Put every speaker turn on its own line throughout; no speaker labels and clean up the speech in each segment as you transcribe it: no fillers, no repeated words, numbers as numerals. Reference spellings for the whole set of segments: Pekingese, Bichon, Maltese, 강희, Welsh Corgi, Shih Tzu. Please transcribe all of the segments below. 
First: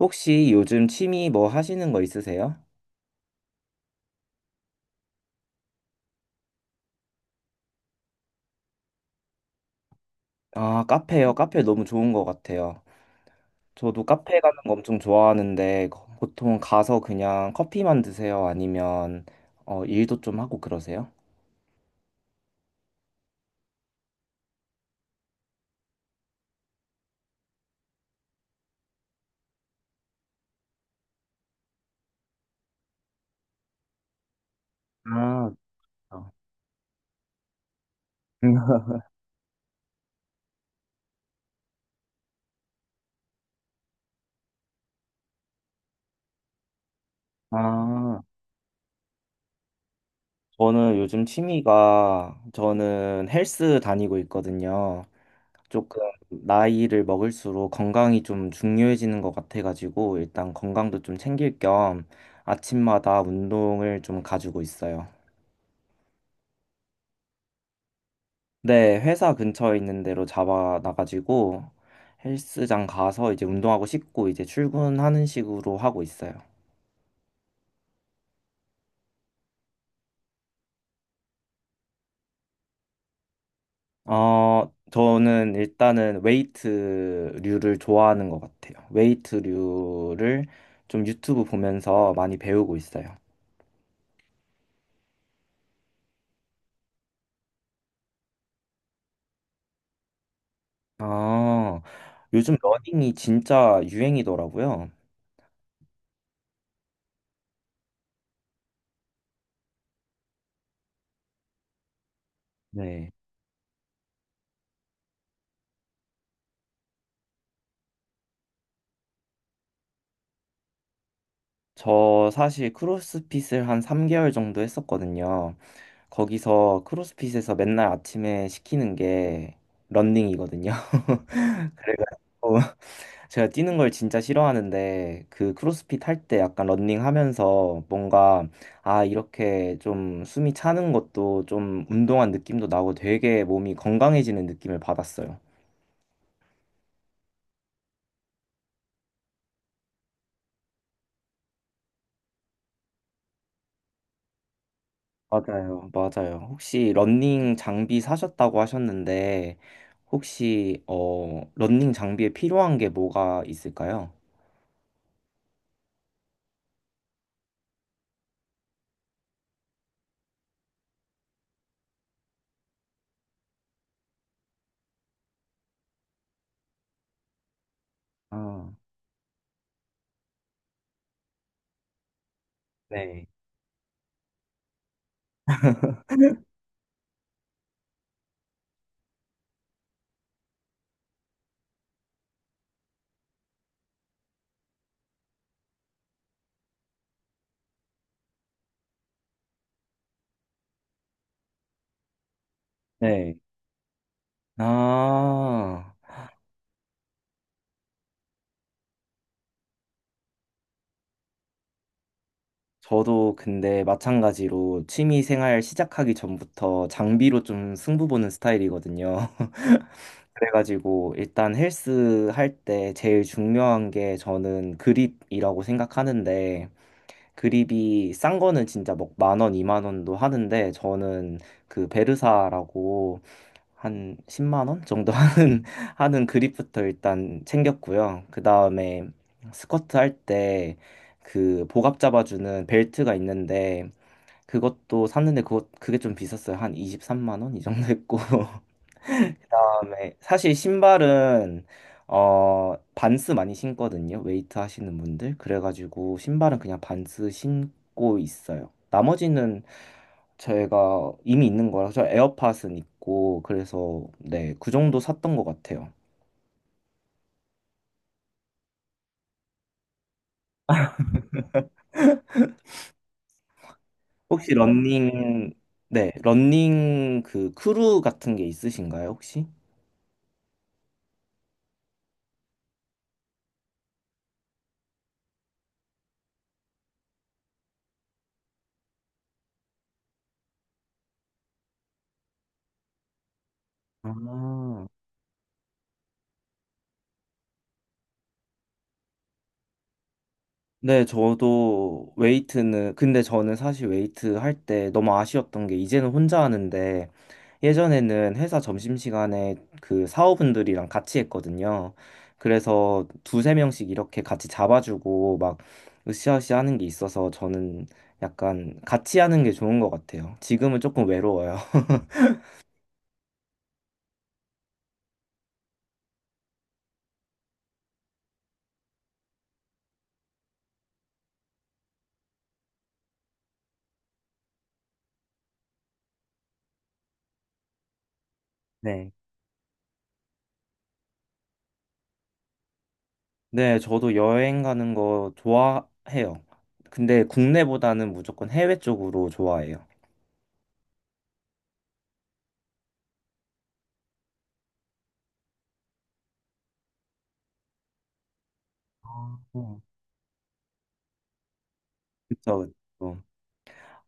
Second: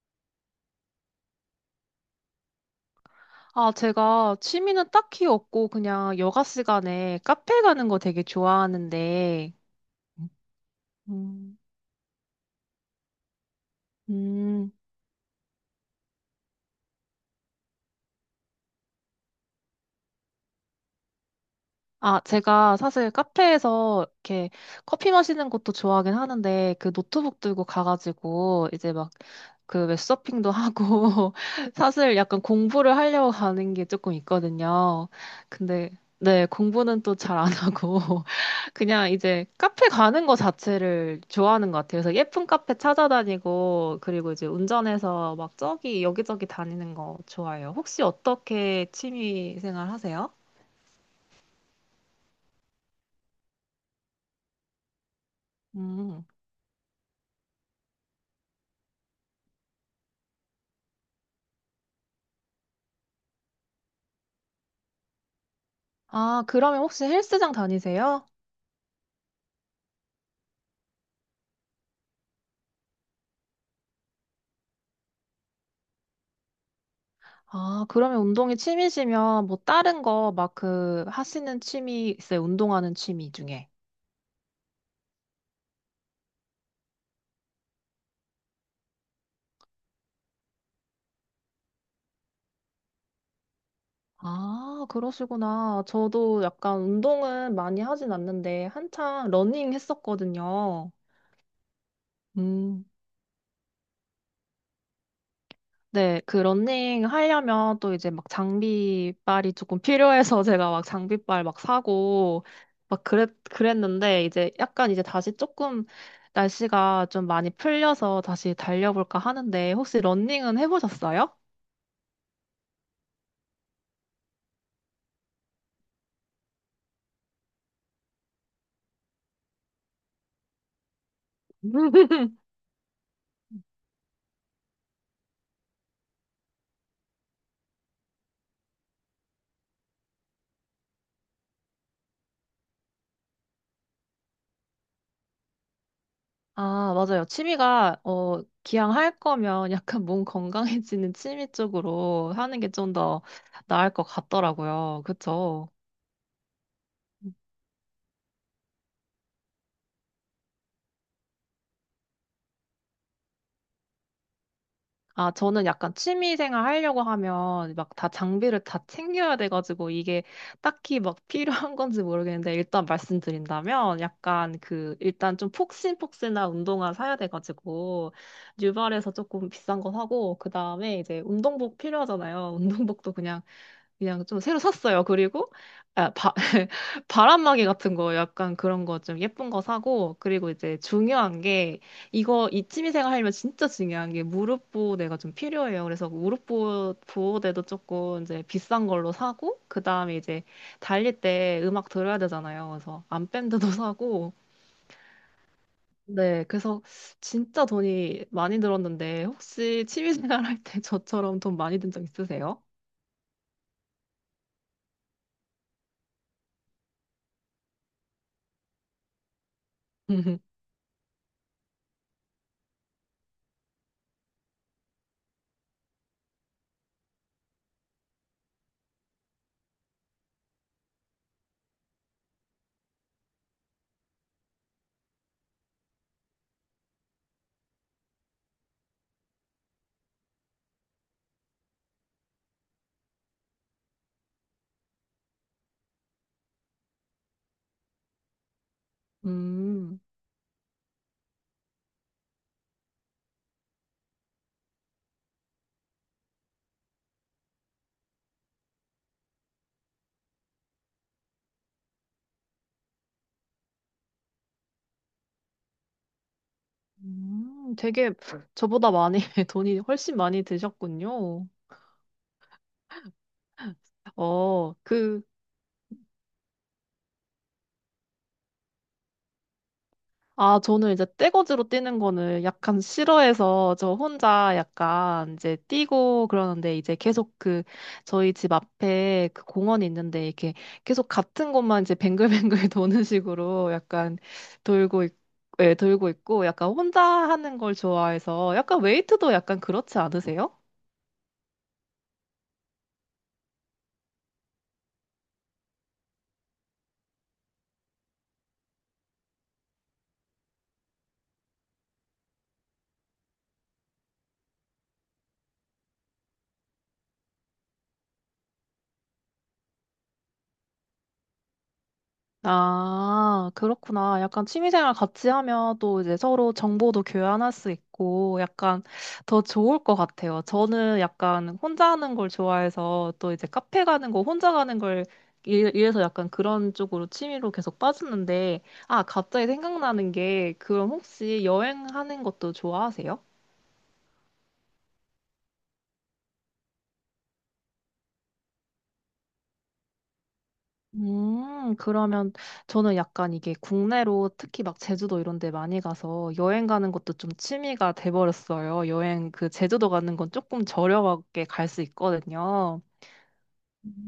혹시 요즘 취미 뭐 하시는 거 있으세요?
아, 제가 취미는 딱히 없고 그냥 여가 시간에 카페 가는 거 되게 좋아하는데,
아, 카페요.
음,
카페 너무 좋은 것 같아요. 저도 카페 가는
음,
거 엄청 좋아하는데 보통 가서 그냥 커피만 드세요? 아니면 어, 일도 좀 하고 그러세요?
아, 제가 사실 카페에서 이렇게 커피 마시는 것도 좋아하긴 하는데 그 노트북 들고 가가지고 이제 막 그 웹서핑도 하고 사실 약간 공부를 하려고 가는 게 조금 있거든요.
아,
근데
어.
네, 공부는 또 잘 안 하고 그냥 이제 카페 가는 거 자체를 좋아하는 것 같아요. 그래서 예쁜 카페 찾아다니고, 그리고 이제 운전해서 막 저기 여기저기 다니는 거 좋아해요. 혹시
아,
어떻게 취미 생활 하세요?
저는 요즘 취미가 저는 헬스 다니고 있거든요. 조금
음.
나이를 먹을수록 건강이 좀 중요해지는 것 같아가지고 일단 건강도 좀 챙길 겸 아침마다 운동을 좀 가지고 있어요.
아, 그러면 혹시 헬스장 다니세요?
네, 회사 근처에 있는 데로 잡아놔가지고 헬스장 가서 이제 운동하고 씻고 이제 출근하는 식으로 하고 있어요.
아, 그러면 운동이 취미시면 뭐 다른 거 막 그 하시는 취미 있어요? 운동하는 취미 중에.
어, 저는 일단은 웨이트류를 좋아하는 것 같아요. 웨이트류를 좀 유튜브 보면서 많이 배우고 있어요.
아, 그러시구나. 저도 약간 운동은 많이 하진 않는데 한창 러닝 했었거든요.
아, 요즘
음.
러닝이 진짜 유행이더라고요.
네, 그 러닝 하려면 또 이제 막 장비빨이 조금 필요해서 제가 막 장비빨 막 사고 막
네.
그랬는데 이제 약간 이제 다시 조금 날씨가 좀 많이 풀려서 다시 달려볼까 하는데 혹시 러닝은 해보셨어요?
저 사실 크로스핏을 한 3개월 정도 했었거든요. 거기서 크로스핏에서 맨날 아침에 시키는 게 러닝이거든요. 그래가지고 제가 뛰는 걸 진짜 싫어하는데 그 크로스핏 할 때 약간 러닝 하면서 뭔가 아, 이렇게 좀 숨이 차는 것도 좀 운동한 느낌도 나고 되게 몸이 건강해지는 느낌을 받았어요.
아, 맞아요. 취미가, 어, 기왕 할 거면 약간 몸 건강해지는 취미 쪽으로 하는 게 좀 더 나을 것 같더라고요. 그쵸?
맞아요, 맞아요. 혹시 러닝 장비 사셨다고 하셨는데, 혹시, 어, 러닝 장비에 필요한 게 뭐가 있을까요?
아, 저는 약간 취미 생활 하려고 하면 막 다 장비를 다 챙겨야 돼가지고 이게 딱히 막 필요한 건지 모르겠는데 일단 말씀드린다면 약간 그 일단 좀 폭신폭신한 운동화 사야 돼가지고
아,
뉴발에서 조금 비싼 거 사고 그 다음에 이제 운동복 필요하잖아요. 운동복도
네.
그냥 좀 새로 샀어요. 그리고 아, 바람막이 같은 거 약간 그런 거 좀 예쁜 거 사고 그리고 이제 중요한 게 이거 이 취미생활 하려면 진짜 중요한 게 무릎 보호대가 좀 필요해요. 그래서 무릎 보호대도 조금 이제 비싼 걸로 사고 그다음에 이제 달릴 때 음악 들어야 되잖아요. 그래서
네.
암밴드도 사고
아,
네, 그래서 진짜 돈이 많이 들었는데 혹시 취미생활 할 때 저처럼 돈 많이 든 적 있으세요?
저도 근데 마찬가지로 취미 생활 시작하기 전부터 장비로 좀 승부 보는 스타일이거든요. 그래가지고 일단 헬스 할 때 제일 중요한 게 저는 그립이라고 생각하는데, 그립이 싼 거는 진짜 막 만 원, 이만 원도 하는데 저는 그 베르사라고 한 10만 원 정도 하는 그립부터 일단 챙겼고요. 그다음에 스쿼트 할 때 그 복압 잡아주는 벨트가 있는데 그것도 샀는데 그거 그게 좀 비쌌어요. 한 23만 원 이 정도 했고
음.
그다음에 사실 신발은 어 반스 많이 신거든요. 웨이트 하시는 분들. 그래가지고 신발은 그냥 반스 신고 있어요. 나머지는 저희가 이미 있는 거라서 에어팟은 있고 그래서 네, 그 정도 샀던 것 같아요.
되게 저보다 많이, 돈이 훨씬 많이 드셨군요.
혹시
어, 그,
러닝 네, 러닝 그 크루 같은 게 있으신가요, 혹시?
아, 저는 이제 떼거지로 뛰는 거는 약간 싫어해서 저 혼자 약간 이제 뛰고 그러는데 이제 계속 그 저희 집 앞에 그 공원이 있는데 이렇게 계속 같은 곳만 이제 뱅글뱅글 도는 식으로 약간
아.
돌고 있, 예, 돌고 있고 약간 혼자 하는 걸 좋아해서 약간 웨이트도 약간 그렇지 않으세요?
네, 저도 웨이트는, 근데 저는 사실 웨이트 할 때 너무 아쉬웠던 게 이제는 혼자 하는데 예전에는 회사 점심시간에 그 사원분들이랑 같이 했거든요. 그래서 두세 명씩 이렇게 같이 잡아주고 막 으쌰으쌰 하는 게 있어서 저는 약간 같이 하는 게 좋은 것 같아요. 지금은 조금 외로워요.
아, 그렇구나. 약간 취미생활 같이 하면 또 이제 서로 정보도 교환할 수 있고 약간 더 좋을 것 같아요. 저는 약간 혼자 하는 걸 좋아해서 또 이제 카페 가는 거 혼자 가는 걸 이래서 약간 그런 쪽으로 취미로 계속 빠졌는데 아,
네.
갑자기 생각나는 게 그럼 혹시 여행하는 것도 좋아하세요?
네, 저도 여행 가는 거 좋아해요. 근데 국내보다는 무조건 해외 쪽으로 좋아해요.
그러면 저는 약간 이게 국내로 특히 막 제주도 이런 데 많이 가서 여행 가는 것도 좀 취미가 돼버렸어요. 여행
아,
그
네.
제주도 가는 건 조금 저렴하게 갈 수
그쵸,
있거든요.
그쵸.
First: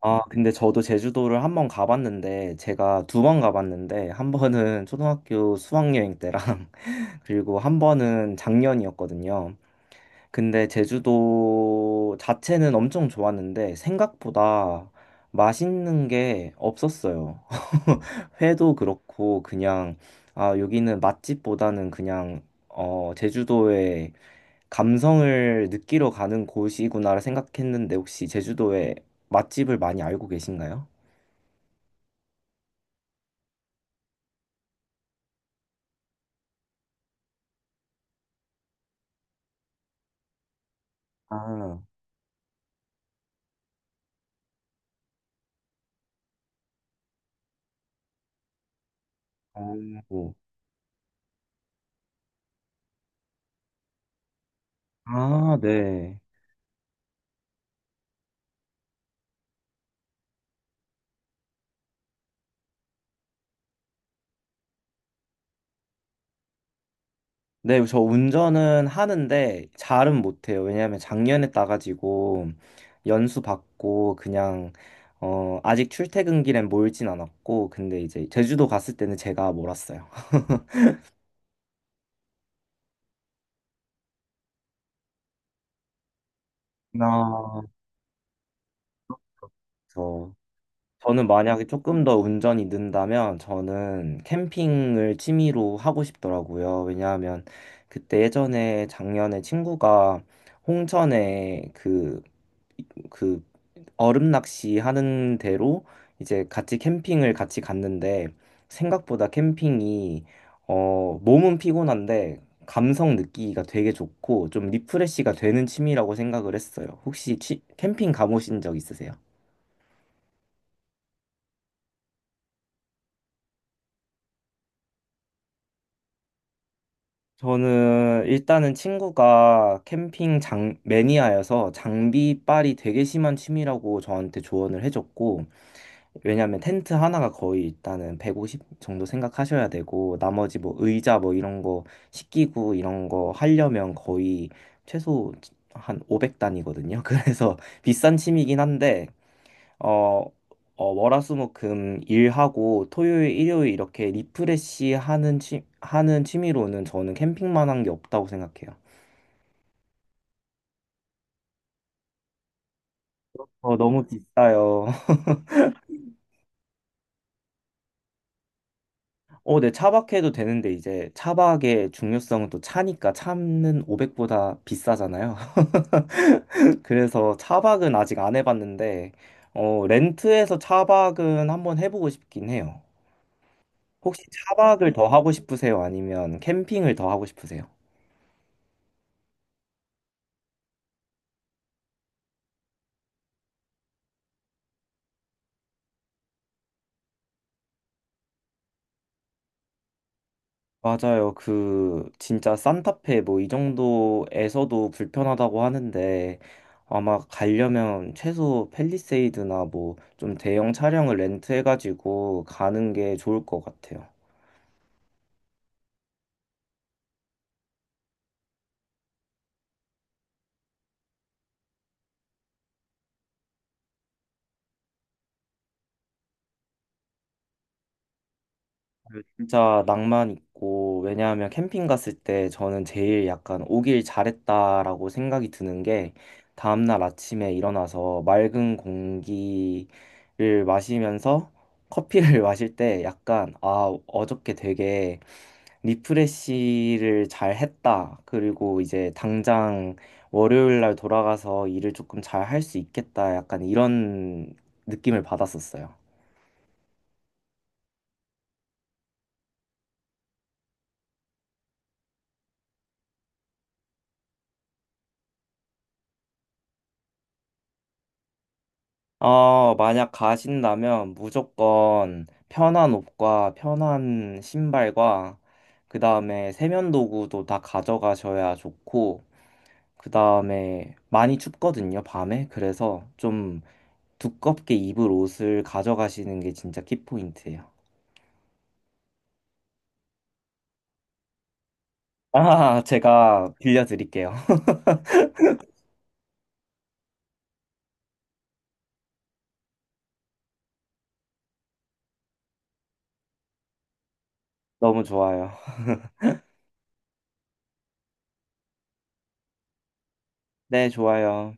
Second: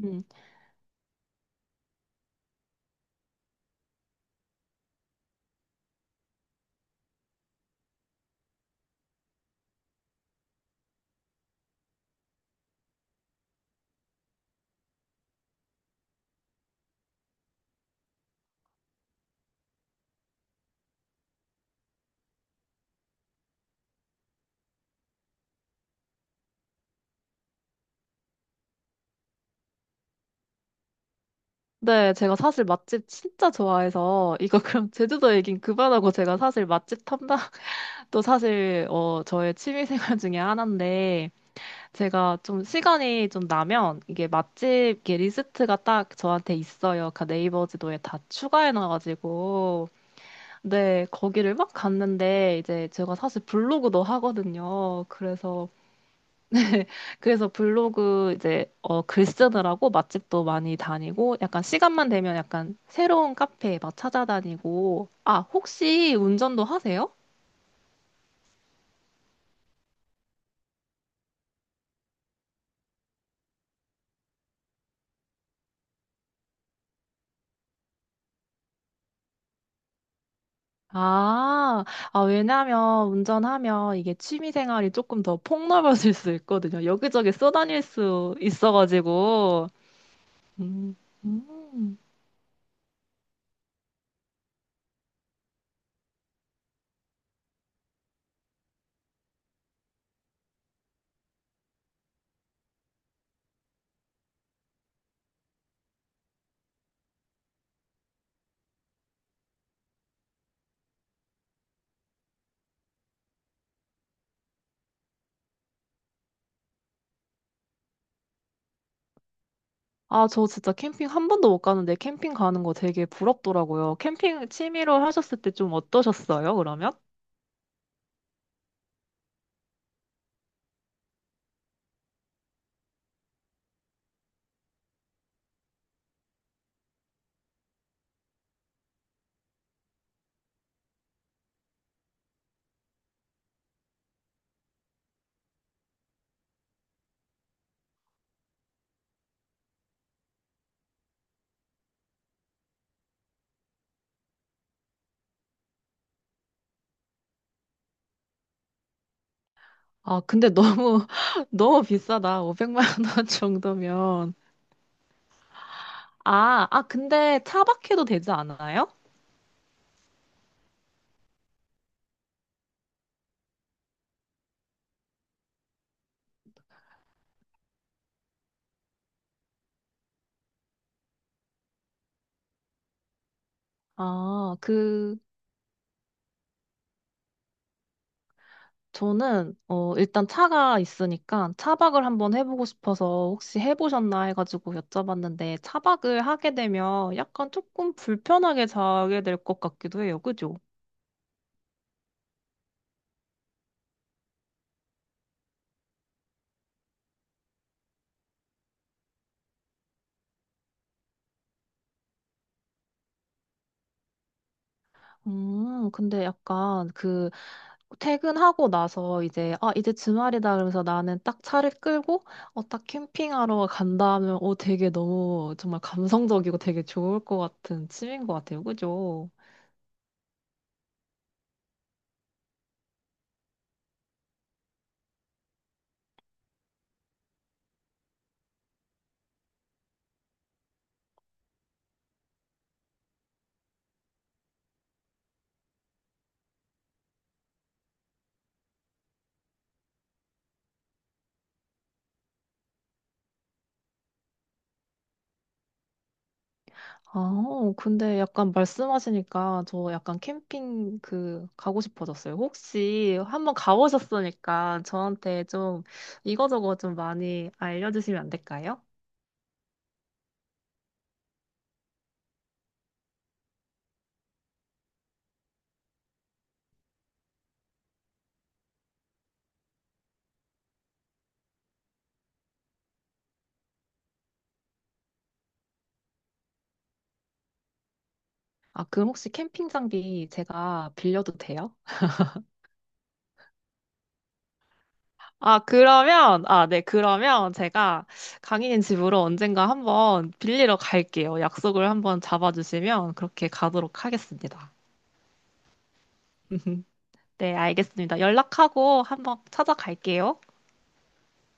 아, 근데 저도 제주도를 한 번 가봤는데, 제가 두 번 가봤는데, 한 번은 초등학교 수학여행 때랑, 그리고 한 번은 작년이었거든요. 근데 제주도 자체는 엄청 좋았는데, 생각보다 맛있는 게 없었어요. 회도 그렇고, 그냥, 아, 여기는 맛집보다는 그냥, 어, 제주도의 감성을 느끼러 가는 곳이구나 생각했는데 혹시 제주도에 맛집을 많이 알고 계신가요?
네, 제가 사실 맛집 진짜 좋아해서 이거 그럼 제주도 얘긴 그만하고 제가 사실 맛집 탐방도 사실 어, 저의 취미 생활 중에 하나인데
아,
제가 좀 시간이 좀 나면 이게 맛집 이렇게 리스트가 딱 저한테 있어요. 그 네이버 지도에 다 추가해놔가지고.
오.
네, 거기를 막 갔는데 이제 제가 사실 블로그도 하거든요.
아,
그래서,
네.
네, 그래서 블로그 이제 어, 글 쓰느라고 맛집도 많이 다니고 약간 시간만 되면 약간 새로운 카페 막 찾아다니고. 아, 혹시 운전도 하세요?
네, 저 운전은 하는데 잘은 못해요. 왜냐하면 작년에 따가지고 연수 받고 그냥 어, 아직 출퇴근 길엔 몰진 않았고 근데 이제 제주도 갔을 때는 제가 몰았어요.
아, 아, 왜냐면 운전하면 이게 취미 생활이 조금 더 폭넓어질 수 있거든요. 여기저기
아.
쏘다닐 수 있어가지고. 음.
저는 만약에
음.
조금 더 운전이 는다면 저는 캠핑을 취미로 하고 싶더라고요. 왜냐하면 그때 예전에 작년에 친구가 홍천에 그 얼음 낚시 하는 데로 이제 같이 캠핑을 같이 갔는데 생각보다 캠핑이 어, 몸은 피곤한데 감성 느끼기가 되게 좋고 좀 리프레시가 되는 취미라고 생각을 했어요. 혹시 캠핑 가보신 적 있으세요?
아, 저 진짜 캠핑 한 번도 못 가는데 캠핑 가는 거 되게 부럽더라고요. 캠핑 취미로 하셨을 때 좀 어떠셨어요, 그러면?
저는 일단은 친구가 캠핑 장 매니아여서 장비빨이 되게 심한 취미라고 저한테 조언을 해줬고 왜냐면 텐트 하나가 거의 일단은 150 정도 생각하셔야 되고 나머지 뭐 의자 뭐 이런 거 식기구 이런 거 하려면 거의 최소 한 500단이거든요. 그래서 비싼 취미긴 한데 어, 어, 월화수목금 일하고 토요일, 일요일 이렇게 리프레시 하는 취미로는 저는 캠핑만 한 게 없다고 생각해요.
아, 근데 너무, 너무 비싸다. 500만 원
어, 너무
정도면.
비싸요.
아, 아, 근데 차박해도 되지 않아요?
어, 네, 차박해도 되는데 이제 차박의 중요성은 또 차니까 차는 500보다 비싸잖아요. 그래서 차박은 아직 안 해봤는데 어, 렌트해서 차박은 한번 해보고 싶긴 해요. 혹시
아,
차박을 더
그,
하고 싶으세요? 아니면 캠핑을 더 하고 싶으세요?
저는 어 일단 차가 있으니까 차박을 한번 해보고 싶어서 혹시 해보셨나 해가지고 여쭤봤는데 차박을 하게 되면 약간 조금 불편하게 자게 될 것 같기도 해요. 그죠?
맞아요. 그 진짜 산타페 뭐 이 정도에서도 불편하다고 하는데 아마 가려면 최소 팰리세이드나 뭐 좀 대형 차량을 렌트해가지고 가는 게 좋을 것 같아요.
근데 약간 그 퇴근하고 나서 이제 아 이제 주말이다 그러면서 나는 딱 차를 끌고 어 딱 캠핑하러 간다 하면 어 되게 너무 정말 감성적이고 되게 좋을 것 같은 취미인 것 같아요. 그죠?
진짜 낭만 있고 왜냐하면 캠핑 갔을 때 저는 제일 약간 오길 잘했다라고 생각이 드는 게 다음날 아침에 일어나서 맑은 공기를 마시면서 커피를 마실 때 약간 아 어저께 되게 리프레시를 잘 했다. 그리고 이제 당장 월요일 날 돌아가서 일을 조금 잘 할 수 있겠다. 약간 이런 느낌을 받았었어요.
아, 어, 근데 약간 말씀하시니까 저 약간 캠핑 그 가고 싶어졌어요. 혹시 한번 가보셨으니까 저한테 좀 이거저거 좀 많이 알려주시면 안 될까요?
어, 만약 가신다면 무조건 편한 옷과 편한 신발과 그 다음에 세면도구도 다 가져가셔야 좋고 그 다음에 많이 춥거든요, 밤에. 그래서 좀 두껍게 입을 옷을 가져가시는 게 진짜 키포인트예요.
아, 그럼 혹시 캠핑 장비 제가 빌려도 돼요?
아, 제가 빌려드릴게요.
아, 그러면, 아, 네, 그러면 제가 강희님 집으로 언젠가 한번 빌리러 갈게요. 약속을 한번 잡아주시면 그렇게 가도록 하겠습니다.
너무 좋아요.
네, 알겠습니다. 연락하고 한번 찾아갈게요.
네, 좋아요.